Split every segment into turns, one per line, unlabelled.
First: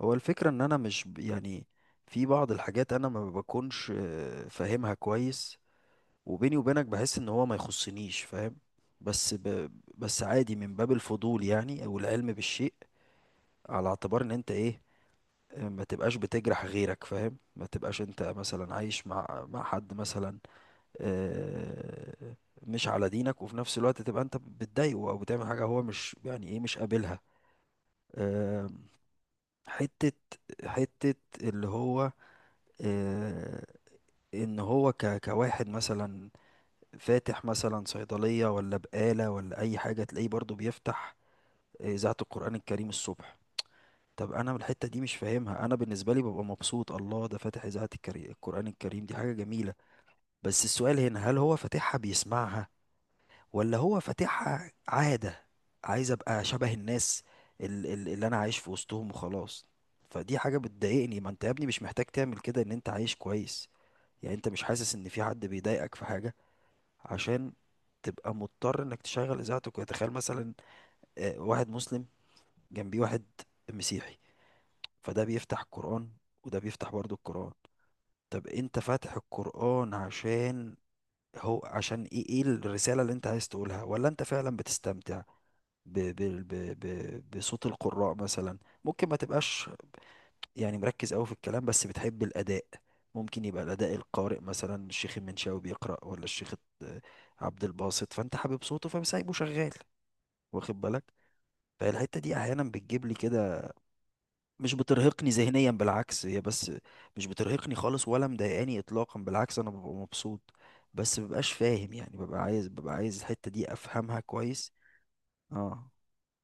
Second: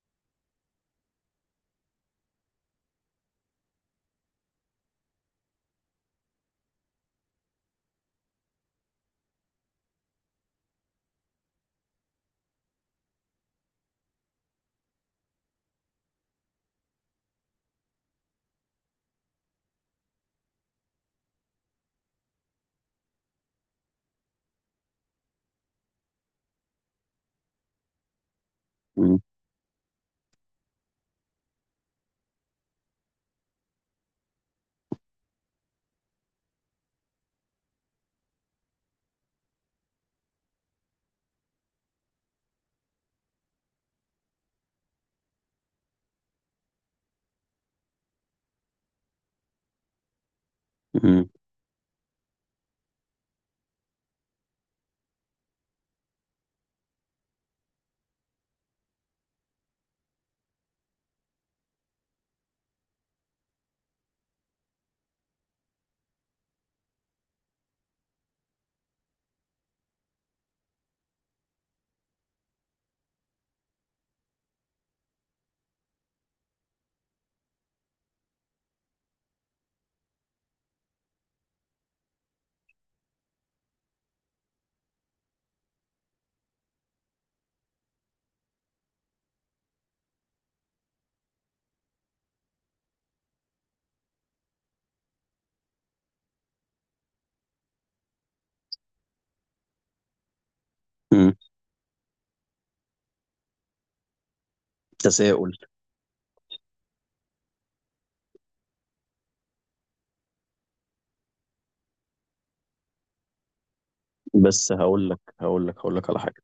هو الفكرة ان انا مش في بعض الحاجات انا ما بكونش فاهمها كويس. وبيني وبينك بحس ان هو ما يخصنيش، فاهم؟ بس بس عادي من باب الفضول يعني، او العلم بالشيء، على اعتبار ان انت ايه. آه، ما تبقاش بتجرح غيرك، فاهم؟ ما تبقاش انت مثلا عايش مع حد مثلا آه، مش على دينك، وفي نفس الوقت تبقى انت بتضايقه او بتعمل حاجة هو مش يعني ايه مش قابلها. آه،
مم.
حتة حتة اللي هو آه، ان هو كواحد مثلا فاتح مثلا صيدلية ولا بقالة ولا اي حاجة، تلاقيه برضو بيفتح آه، اذاعة القرآن الكريم الصبح. طب انا من الحتة دي مش فاهمها. انا بالنسبة لي ببقى مبسوط، الله، ده فاتح اذاعة القرآن الكريم، دي حاجة جميلة. بس السؤال هنا،
مم.
هل هو فاتحها بيسمعها ولا هو فاتحها عادة؟ عايز ابقى شبه الناس اللي انا عايش في وسطهم وخلاص. فدي حاجة بتضايقني. ما انت يا ابني مش محتاج تعمل كده، ان انت عايش كويس يعني، انت مش حاسس ان في حد بيضايقك في حاجة عشان تبقى مضطر انك تشغل اذاعتك. وتخيل مثلا آه، واحد مسلم جنبيه واحد مسيحي، فده بيفتح القرآن وده بيفتح برضو القرآن. طب انت فاتح القرآن عشان هو، عشان ايه؟ ايه الرسالة اللي انت عايز تقولها؟ ولا انت فعلا بتستمتع ب ب ب ب بصوت القراء مثلا؟ ممكن ما تبقاش يعني مركز قوي في الكلام بس بتحب الأداء. ممكن يبقى الأداء، القارئ مثلا الشيخ المنشاوي بيقرأ ولا الشيخ عبد الباسط، فأنت حابب صوته فسايبه شغال، واخد بالك؟
مم.
فالحتة دي أحيانا بتجيب لي كده. مش بترهقني
تساؤل.
ذهنيا، بالعكس، هي بس مش بترهقني خالص ولا مضايقاني إطلاقا، بالعكس أنا ببقى مبسوط. بس مببقاش فاهم يعني، ببقى عايز الحتة دي أفهمها كويس.
بس هقول لك هقول لك
اه.
هقول لك على حاجه.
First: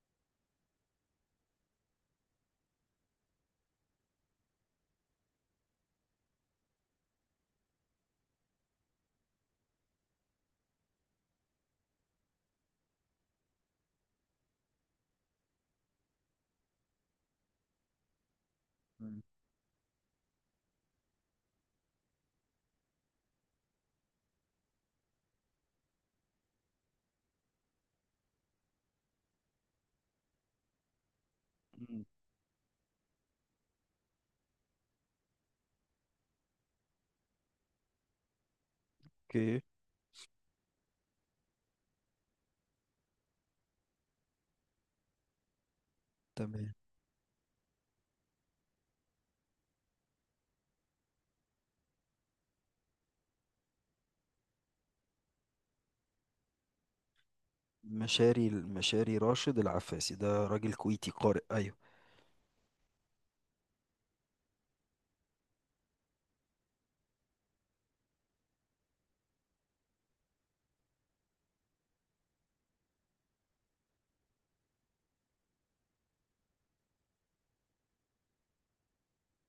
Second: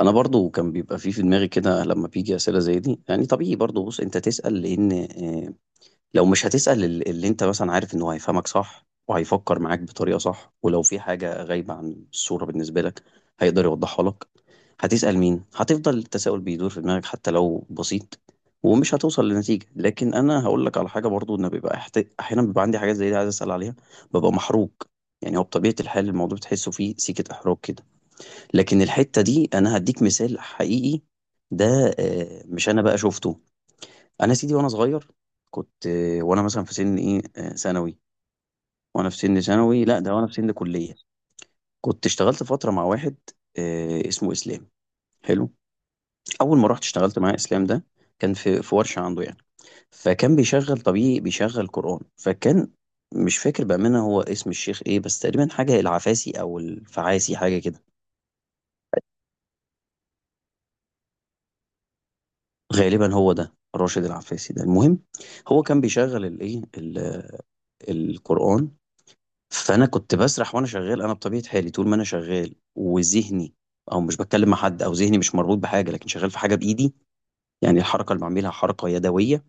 انا برضو كان بيبقى في دماغي كده لما بيجي اسئله زي دي، يعني طبيعي برضو. بص، انت تسال، لان لو مش هتسأل اللي انت مثلا عارف انه هيفهمك صح وهيفكر معاك بطريقة صح، ولو في حاجة غايبة عن الصورة بالنسبة لك هيقدر يوضحها لك، هتسأل مين؟ هتفضل التساؤل بيدور في دماغك حتى لو بسيط، ومش
مم.
هتوصل لنتيجة. لكن انا هقول لك على حاجة برضو، ان بيبقى احيانا بيبقى عندي حاجات زي دي عايز اسأل عليها، ببقى محروج. يعني هو بطبيعة الحال الموضوع بتحسه فيه سيكة احراج كده، لكن الحتة دي انا هديك مثال حقيقي. ده
مم.
مش انا بقى شفته. انا يا سيدي وانا صغير كنت، وانا مثلا في سن ايه، ثانوي. وانا في سن
اوكي.
ثانوي، لا ده وانا في سن كليه، كنت اشتغلت فتره مع واحد اسمه اسلام. حلو. اول ما
تمام.
رحت اشتغلت مع اسلام ده، كان في ورشه عنده يعني، فكان بيشغل طبيعي، بيشغل قران. فكان مش فاكر بامانه هو اسم الشيخ ايه، بس تقريبا حاجه العفاسي او الفعاسي، حاجه كده.
مشاري، راشد العفاسي، ده راجل كويتي قارئ، أيوه.
غالبا هو ده راشد العفاسي، ده المهم. هو كان بيشغل الايه، القران. فانا كنت بسرح وانا شغال. انا بطبيعه حالي طول ما انا شغال وذهني، او مش بتكلم مع حد او ذهني مش مربوط بحاجه، لكن شغال في حاجه بايدي، يعني الحركه اللي بعملها حركه يدويه،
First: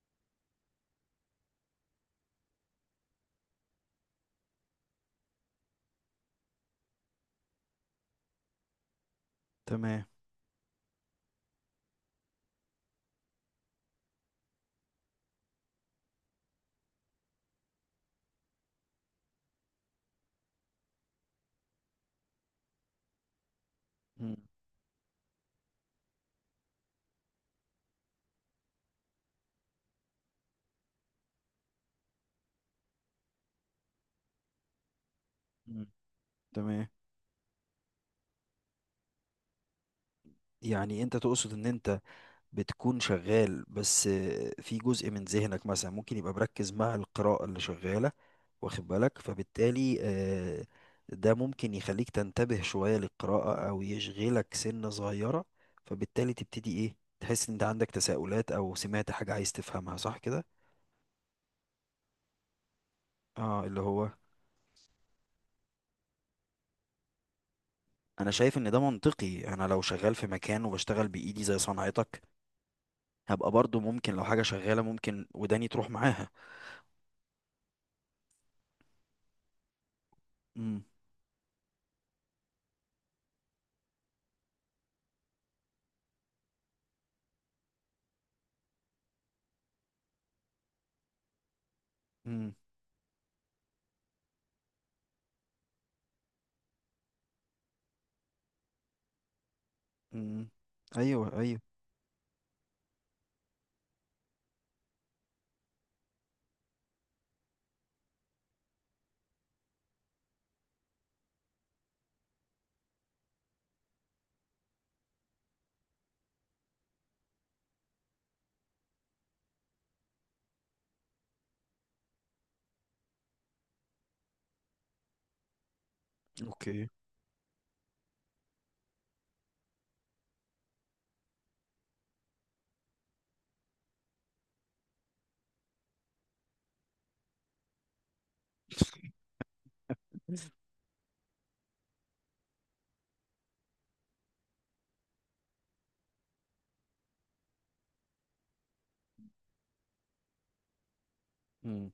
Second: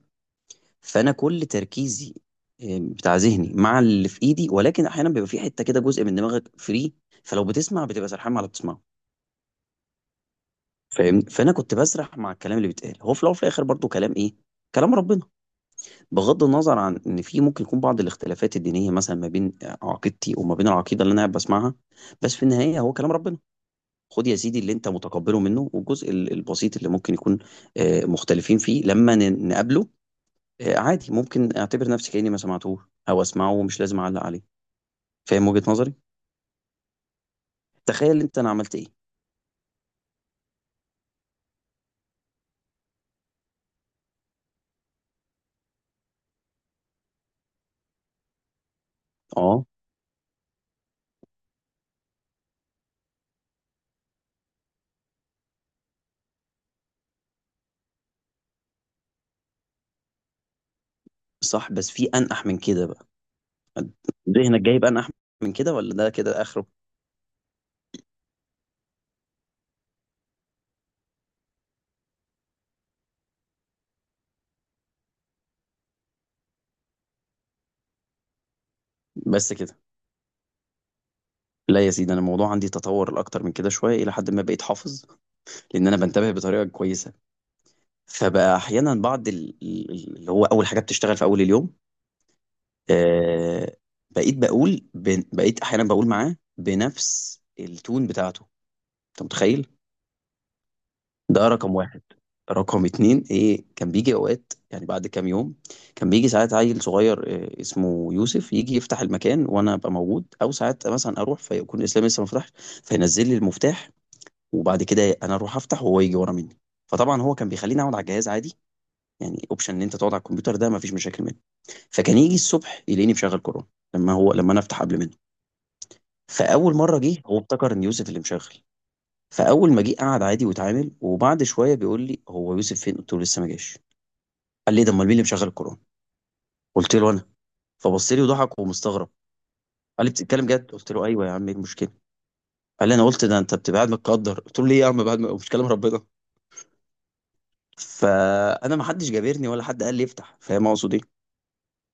فانا كل تركيزي بتاع ذهني مع اللي في ايدي. ولكن احيانا بيبقى في حته كده جزء من دماغك فري، فلو بتسمع بتبقى سرحان مع اللي بتسمعه،
تمام.
فاهمني؟ فانا كنت بسرح مع الكلام اللي بيتقال. هو في الاول وفي الاخر برضو كلام ايه؟ كلام ربنا. بغض النظر عن ان في ممكن يكون بعض الاختلافات الدينيه مثلا ما بين عقيدتي وما بين العقيده اللي انا قاعد بسمعها، بس في النهايه هو كلام ربنا. خد
مم.
يا سيدي اللي انت متقبله منه، والجزء البسيط اللي ممكن يكون مختلفين فيه لما نقابله، عادي، ممكن اعتبر نفسي كأني ما سمعتوش، او اسمعه ومش لازم اعلق عليه. فاهم وجهة
مم.
نظري؟
تمام.
تخيل انت انا عملت ايه.
يعني انت تقصد ان انت بتكون شغال بس في جزء من ذهنك مثلا ممكن يبقى مركز مع القراءة اللي شغالة، واخد بالك؟
اه،
فبالتالي آه، ده ممكن يخليك تنتبه شوية للقراءة او يشغلك سنة صغيرة، فبالتالي تبتدي ايه، تحس ان انت عندك تساؤلات او سمعت حاجة عايز تفهمها، صح كده.
صح، بس في انقح من كده بقى.
اه، اللي هو
ذهنك جايب انقح من كده ولا ده كده اخره؟
انا شايف ان ده منطقي. انا لو شغال في مكان وبشتغل بايدي زي صنعتك، هبقى برضو ممكن لو حاجة شغالة، ممكن وداني تروح معاها.
بس كده.
امم.
لا يا سيدي، انا الموضوع عندي تطور الاكتر من كده شويه، الى حد ما بقيت حافظ، لان انا بنتبه بطريقه كويسه. فبقى احيانا بعض اللي هو اول حاجه بتشتغل في اول اليوم،
امم.
آه بقيت احيانا بقول معاه بنفس التون بتاعته. انت متخيل؟
امم. ايوه،
ده
ايوه.
رقم واحد. رقم اتنين، ايه كان بيجي اوقات يعني بعد كام يوم، كان بيجي ساعات عيل صغير اسمه يوسف يجي يفتح المكان وانا ابقى موجود، او ساعات مثلا اروح فيكون اسلام لسه ما فتحش، فينزل لي المفتاح وبعد كده انا اروح افتح وهو يجي ورا مني. فطبعا هو كان بيخليني اقعد على الجهاز عادي، يعني اوبشن ان انت تقعد على الكمبيوتر ده ما فيش مشاكل منه. فكان يجي الصبح يلاقيني مشغل كورونا، لما انا افتح قبل منه. فاول
اوكي.
مره جه، هو افتكر ان يوسف اللي مشغل. فاول ما جه قعد عادي واتعامل، وبعد شويه بيقول لي هو يوسف فين؟ قلت له لسه ما جاش. قال لي ده امال مين اللي مشغل القران؟ قلت له انا. فبص لي وضحك ومستغرب، قال لي بتتكلم جد؟ قلت له ايوه يا عم، ايه المشكله؟ قال لي انا قلت ده انت بتبقى قاعد متقدر. قلت له ليه يا عم، بعد ما مش كلام ربنا؟ فانا ما حدش جابرني ولا حد قال لي افتح، فاهم اقصد ايه؟
امم.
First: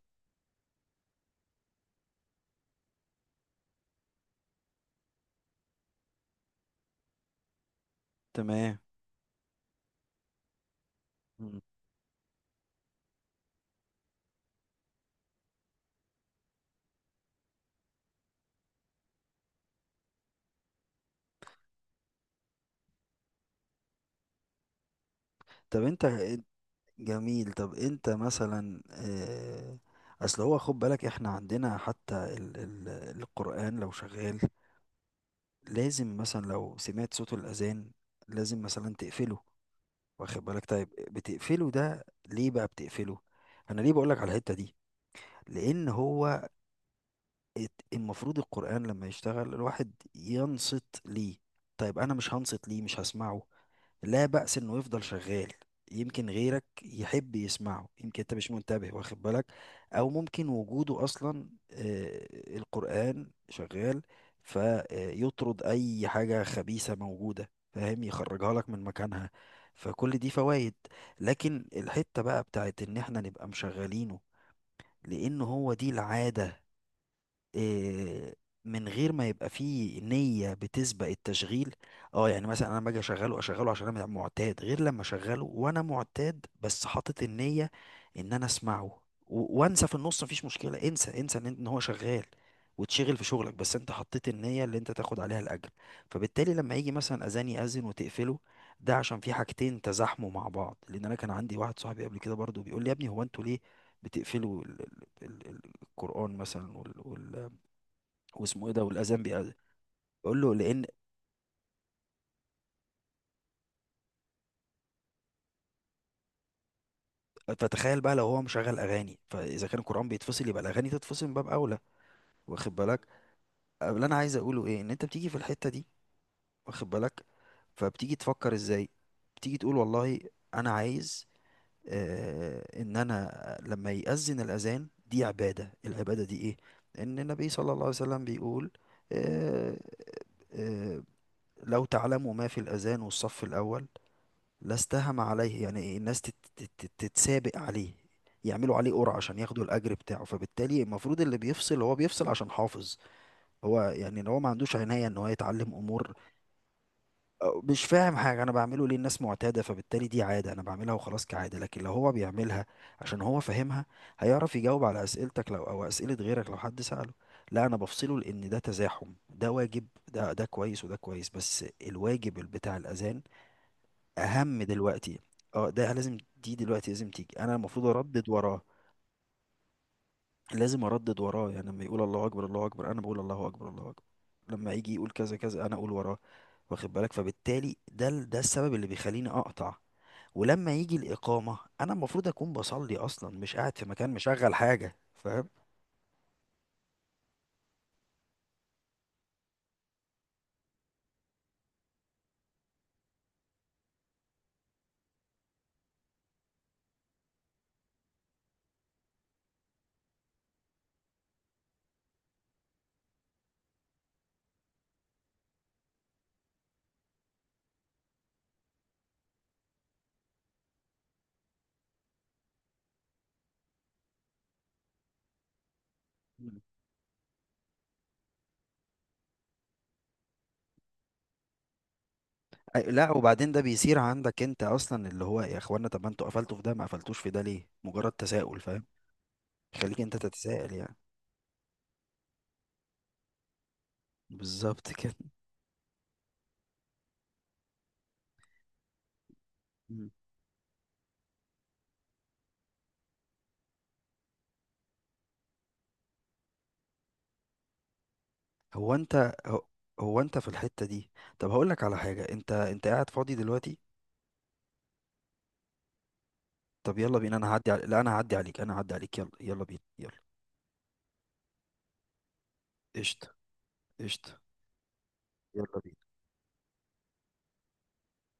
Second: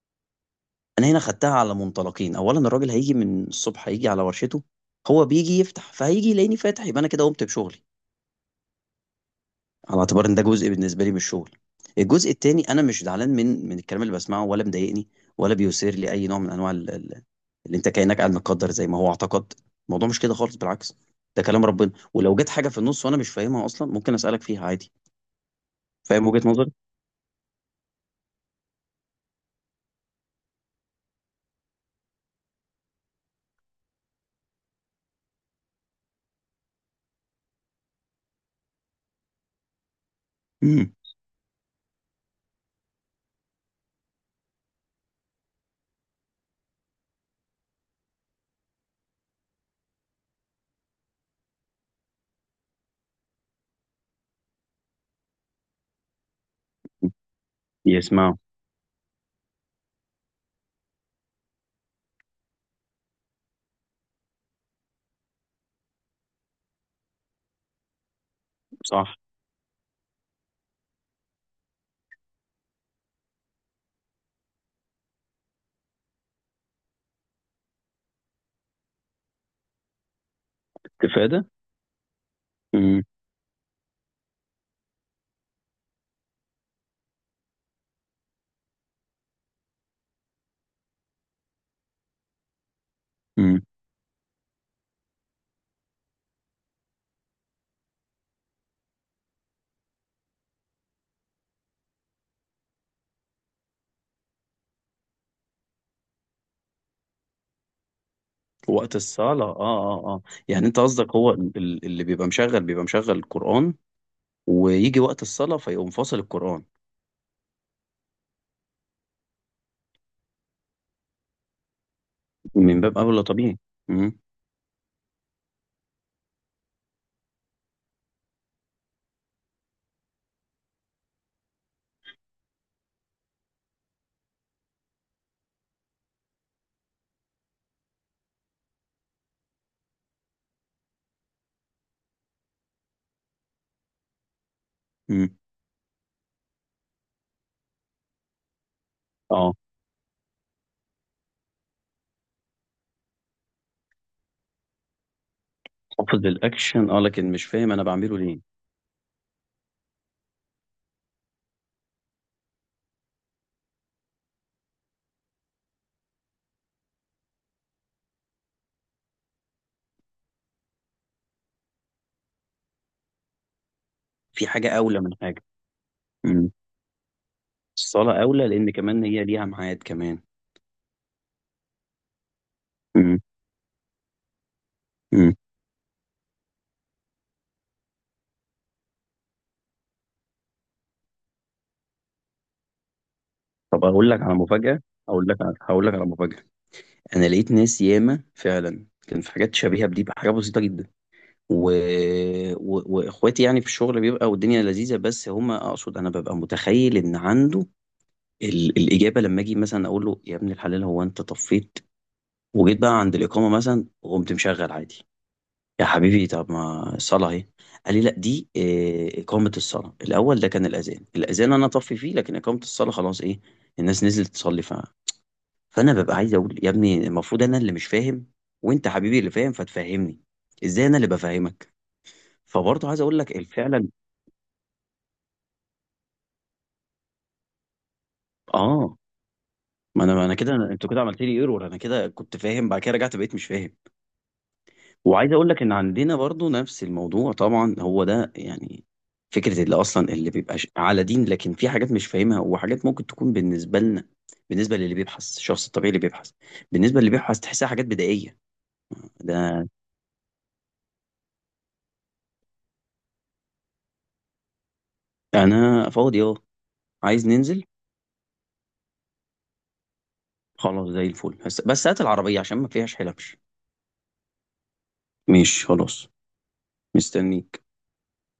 انا هنا خدتها على منطلقين. اولا الراجل هيجي من الصبح، هيجي على ورشته، هو بيجي يفتح، فهيجي يلاقيني فاتح، يبقى انا كده قمت بشغلي،
تمام.
على اعتبار ان ده جزء بالنسبه لي من الشغل.
امم.
الجزء التاني، انا مش زعلان من الكلام اللي بسمعه ولا مضايقني، ولا بيثير لي اي نوع من انواع اللي انت كانك قاعد متقدر زي ما هو اعتقد. الموضوع مش كده خالص، بالعكس. ده كلام ربنا، ولو جت حاجه في النص وانا مش فاهمها اصلا ممكن اسالك فيها عادي.
طب انت،
فاهم وجهه نظري؟
جميل، طب انت مثلا آه، اصل هو خد بالك، احنا عندنا حتى ال القرآن لو شغال لازم مثلا لو سمعت صوت الأذان لازم مثلا تقفله، واخد بالك؟ طيب
امم.
بتقفله ده ليه بقى، بتقفله؟ انا ليه بقولك على الحتة دي؟ لان هو المفروض القرآن لما يشتغل الواحد ينصت ليه. طيب أنا مش هنصت ليه، مش هسمعه، لا بأس إنه يفضل شغال، يمكن غيرك يحب يسمعه، يمكن أنت
يسمعوا.
مش منتبه، واخد بالك؟ أو ممكن وجوده أصلا آه، القرآن شغال فيطرد أي حاجة خبيثة موجودة، فاهم؟ يخرجها لك من
صح.
مكانها. فكل دي فوائد. لكن الحتة بقى بتاعت إن إحنا نبقى مشغلينه لأن هو دي العادة، آه، من غير ما يبقى فيه نية بتسبق
استفاده.
التشغيل. اه يعني مثلا انا باجي
امم،
اشغله، اشغله عشان انا معتاد، غير لما اشغله وانا معتاد بس حاطط النية ان انا اسمعه. وانسى في النص، مفيش مشكلة، انسى، انسى ان إن هو شغال وتشغل في شغلك،
امم.
بس انت حطيت النية اللي انت تاخد عليها الاجر. فبالتالي لما يجي مثلا اذان يأذن وتقفله، ده عشان في حاجتين تزاحموا مع بعض. لان انا كان عندي واحد صاحبي قبل كده برضو بيقول لي يا ابني هو انتوا ليه بتقفلوا القرآن مثلا واسمه ايه ده،
وقت
والاذان
الصلاه، اه. اه، اه.
بقول له
يعني انت
لان،
قصدك هو اللي بيبقى مشغل القران، ويجي وقت الصلاه فيقوم فاصل القران.
فتخيل بقى لو هو مشغل اغاني، فاذا كان القران بيتفصل يبقى الاغاني تتفصل من باب اولى، واخد
من باب
بالك؟
اولى طبيعي.
اللي
مم.
انا عايز اقوله ايه، ان انت بتيجي في الحته دي، واخد بالك؟ فبتيجي تفكر ازاي، بتيجي تقول والله انا عايز آه ان انا لما يأذن الاذان، دي عباده، العباده دي ايه؟ ان النبي صلى الله عليه وسلم بيقول آه آه لو تعلموا ما في الاذان والصف الاول لا استهم
امم.
عليه، يعني الناس تتسابق عليه، يعملوا عليه قرعة عشان
اه،
ياخدوا الأجر بتاعه. فبالتالي المفروض اللي بيفصل هو بيفصل عشان حافظ هو، يعني لو هو ما عندوش عناية ان هو يتعلم أمور،
حافظ الاكشن، اه، لكن مش
أو
فاهم انا
مش فاهم
بعمله ليه.
حاجة أنا بعمله ليه، الناس معتادة، فبالتالي دي عادة أنا بعملها وخلاص كعادة. لكن لو هو بيعملها عشان هو فاهمها، هيعرف يجاوب على أسئلتك لو، أو أسئلة غيرك لو حد سأله. لا، أنا بفصله لأن ده تزاحم، ده واجب ده ده كويس وده كويس، بس الواجب بتاع الأذان
في
اهم
حاجه اولى من
دلوقتي.
حاجه.
اه، ده لازم،
امم.
دي دلوقتي لازم تيجي، انا المفروض
الصلاه
اردد
اولى،
وراه.
لان كمان هي ليها ميعاد كمان.
لازم اردد وراه، يعني لما يقول الله اكبر الله اكبر انا بقول
امم،
الله اكبر الله اكبر، لما يجي يقول
امم.
كذا كذا انا اقول وراه، واخد بالك؟ فبالتالي ده ده السبب اللي بيخليني اقطع. ولما يجي الاقامه انا المفروض اكون بصلي اصلا، مش قاعد في
طب اقول
مكان
لك على
مشغل
مفاجاه،
حاجه، فاهم؟
هقول لك على مفاجاه. انا لقيت ناس ياما فعلا كان في حاجات شبيهه بدي بحاجه بسيطه جدا، و... واخواتي يعني في الشغل بيبقى والدنيا لذيذه، بس هما اقصد انا ببقى متخيل ان عنده الاجابه. لما اجي مثلا اقول له يا ابن الحلال، هو انت طفيت وجيت بقى عند الاقامه مثلا وقمت مشغل عادي؟ يا حبيبي، طب ما الصلاة اهي. قال لي لا، دي إقامة الصلاة. الأول ده كان الأذان، الأذان أنا طفي فيه، لكن إقامة الصلاة خلاص، إيه، الناس نزلت تصلي، فأنا ببقى عايز أقول
مم.
يا ابني، المفروض أنا اللي مش فاهم وأنت حبيبي اللي فاهم فتفهمني، إزاي أنا اللي بفهمك؟ فبرضه عايز
لا،
أقول لك
وبعدين ده
فعلا.
بيصير عندك انت اصلا، اللي هو يا اخوانا طب ما انتوا قفلتوا في ده، ما قفلتوش في ده ليه؟ مجرد تساؤل، فاهم؟
آه،
خليك
ما أنا
انت
ما أنا كده،
تتساءل
أنتوا
يعني.
كده عملت لي إيرور، أنا كده كنت فاهم، بعد كده رجعت بقيت مش فاهم.
بالظبط كده.
وعايز اقول لك ان عندنا برضو نفس الموضوع طبعا، هو ده يعني فكرة اللي اصلا اللي بيبقى على دين لكن في حاجات مش فاهمها، وحاجات ممكن تكون بالنسبة لنا، بالنسبة للي بيبحث الشخص الطبيعي اللي بيبحث، بالنسبة للي بيبحث تحسها حاجات بدائية.
هو انت هو,
ده
هو انت في الحتة دي، طب هقول لك على حاجة، انت قاعد فاضي دلوقتي؟
انا فاضي، اه.
طب يلا
عايز
بينا،
ننزل؟
لا انا هعدي عليك، انا هعدي عليك، يلا يلا بينا، يلا.
خلاص زي الفل، بس هات العربية عشان ما فيهاش
قشطة،
حلبش.
قشطة.
ماشي
يلا
خلاص.
بينا.
مستني.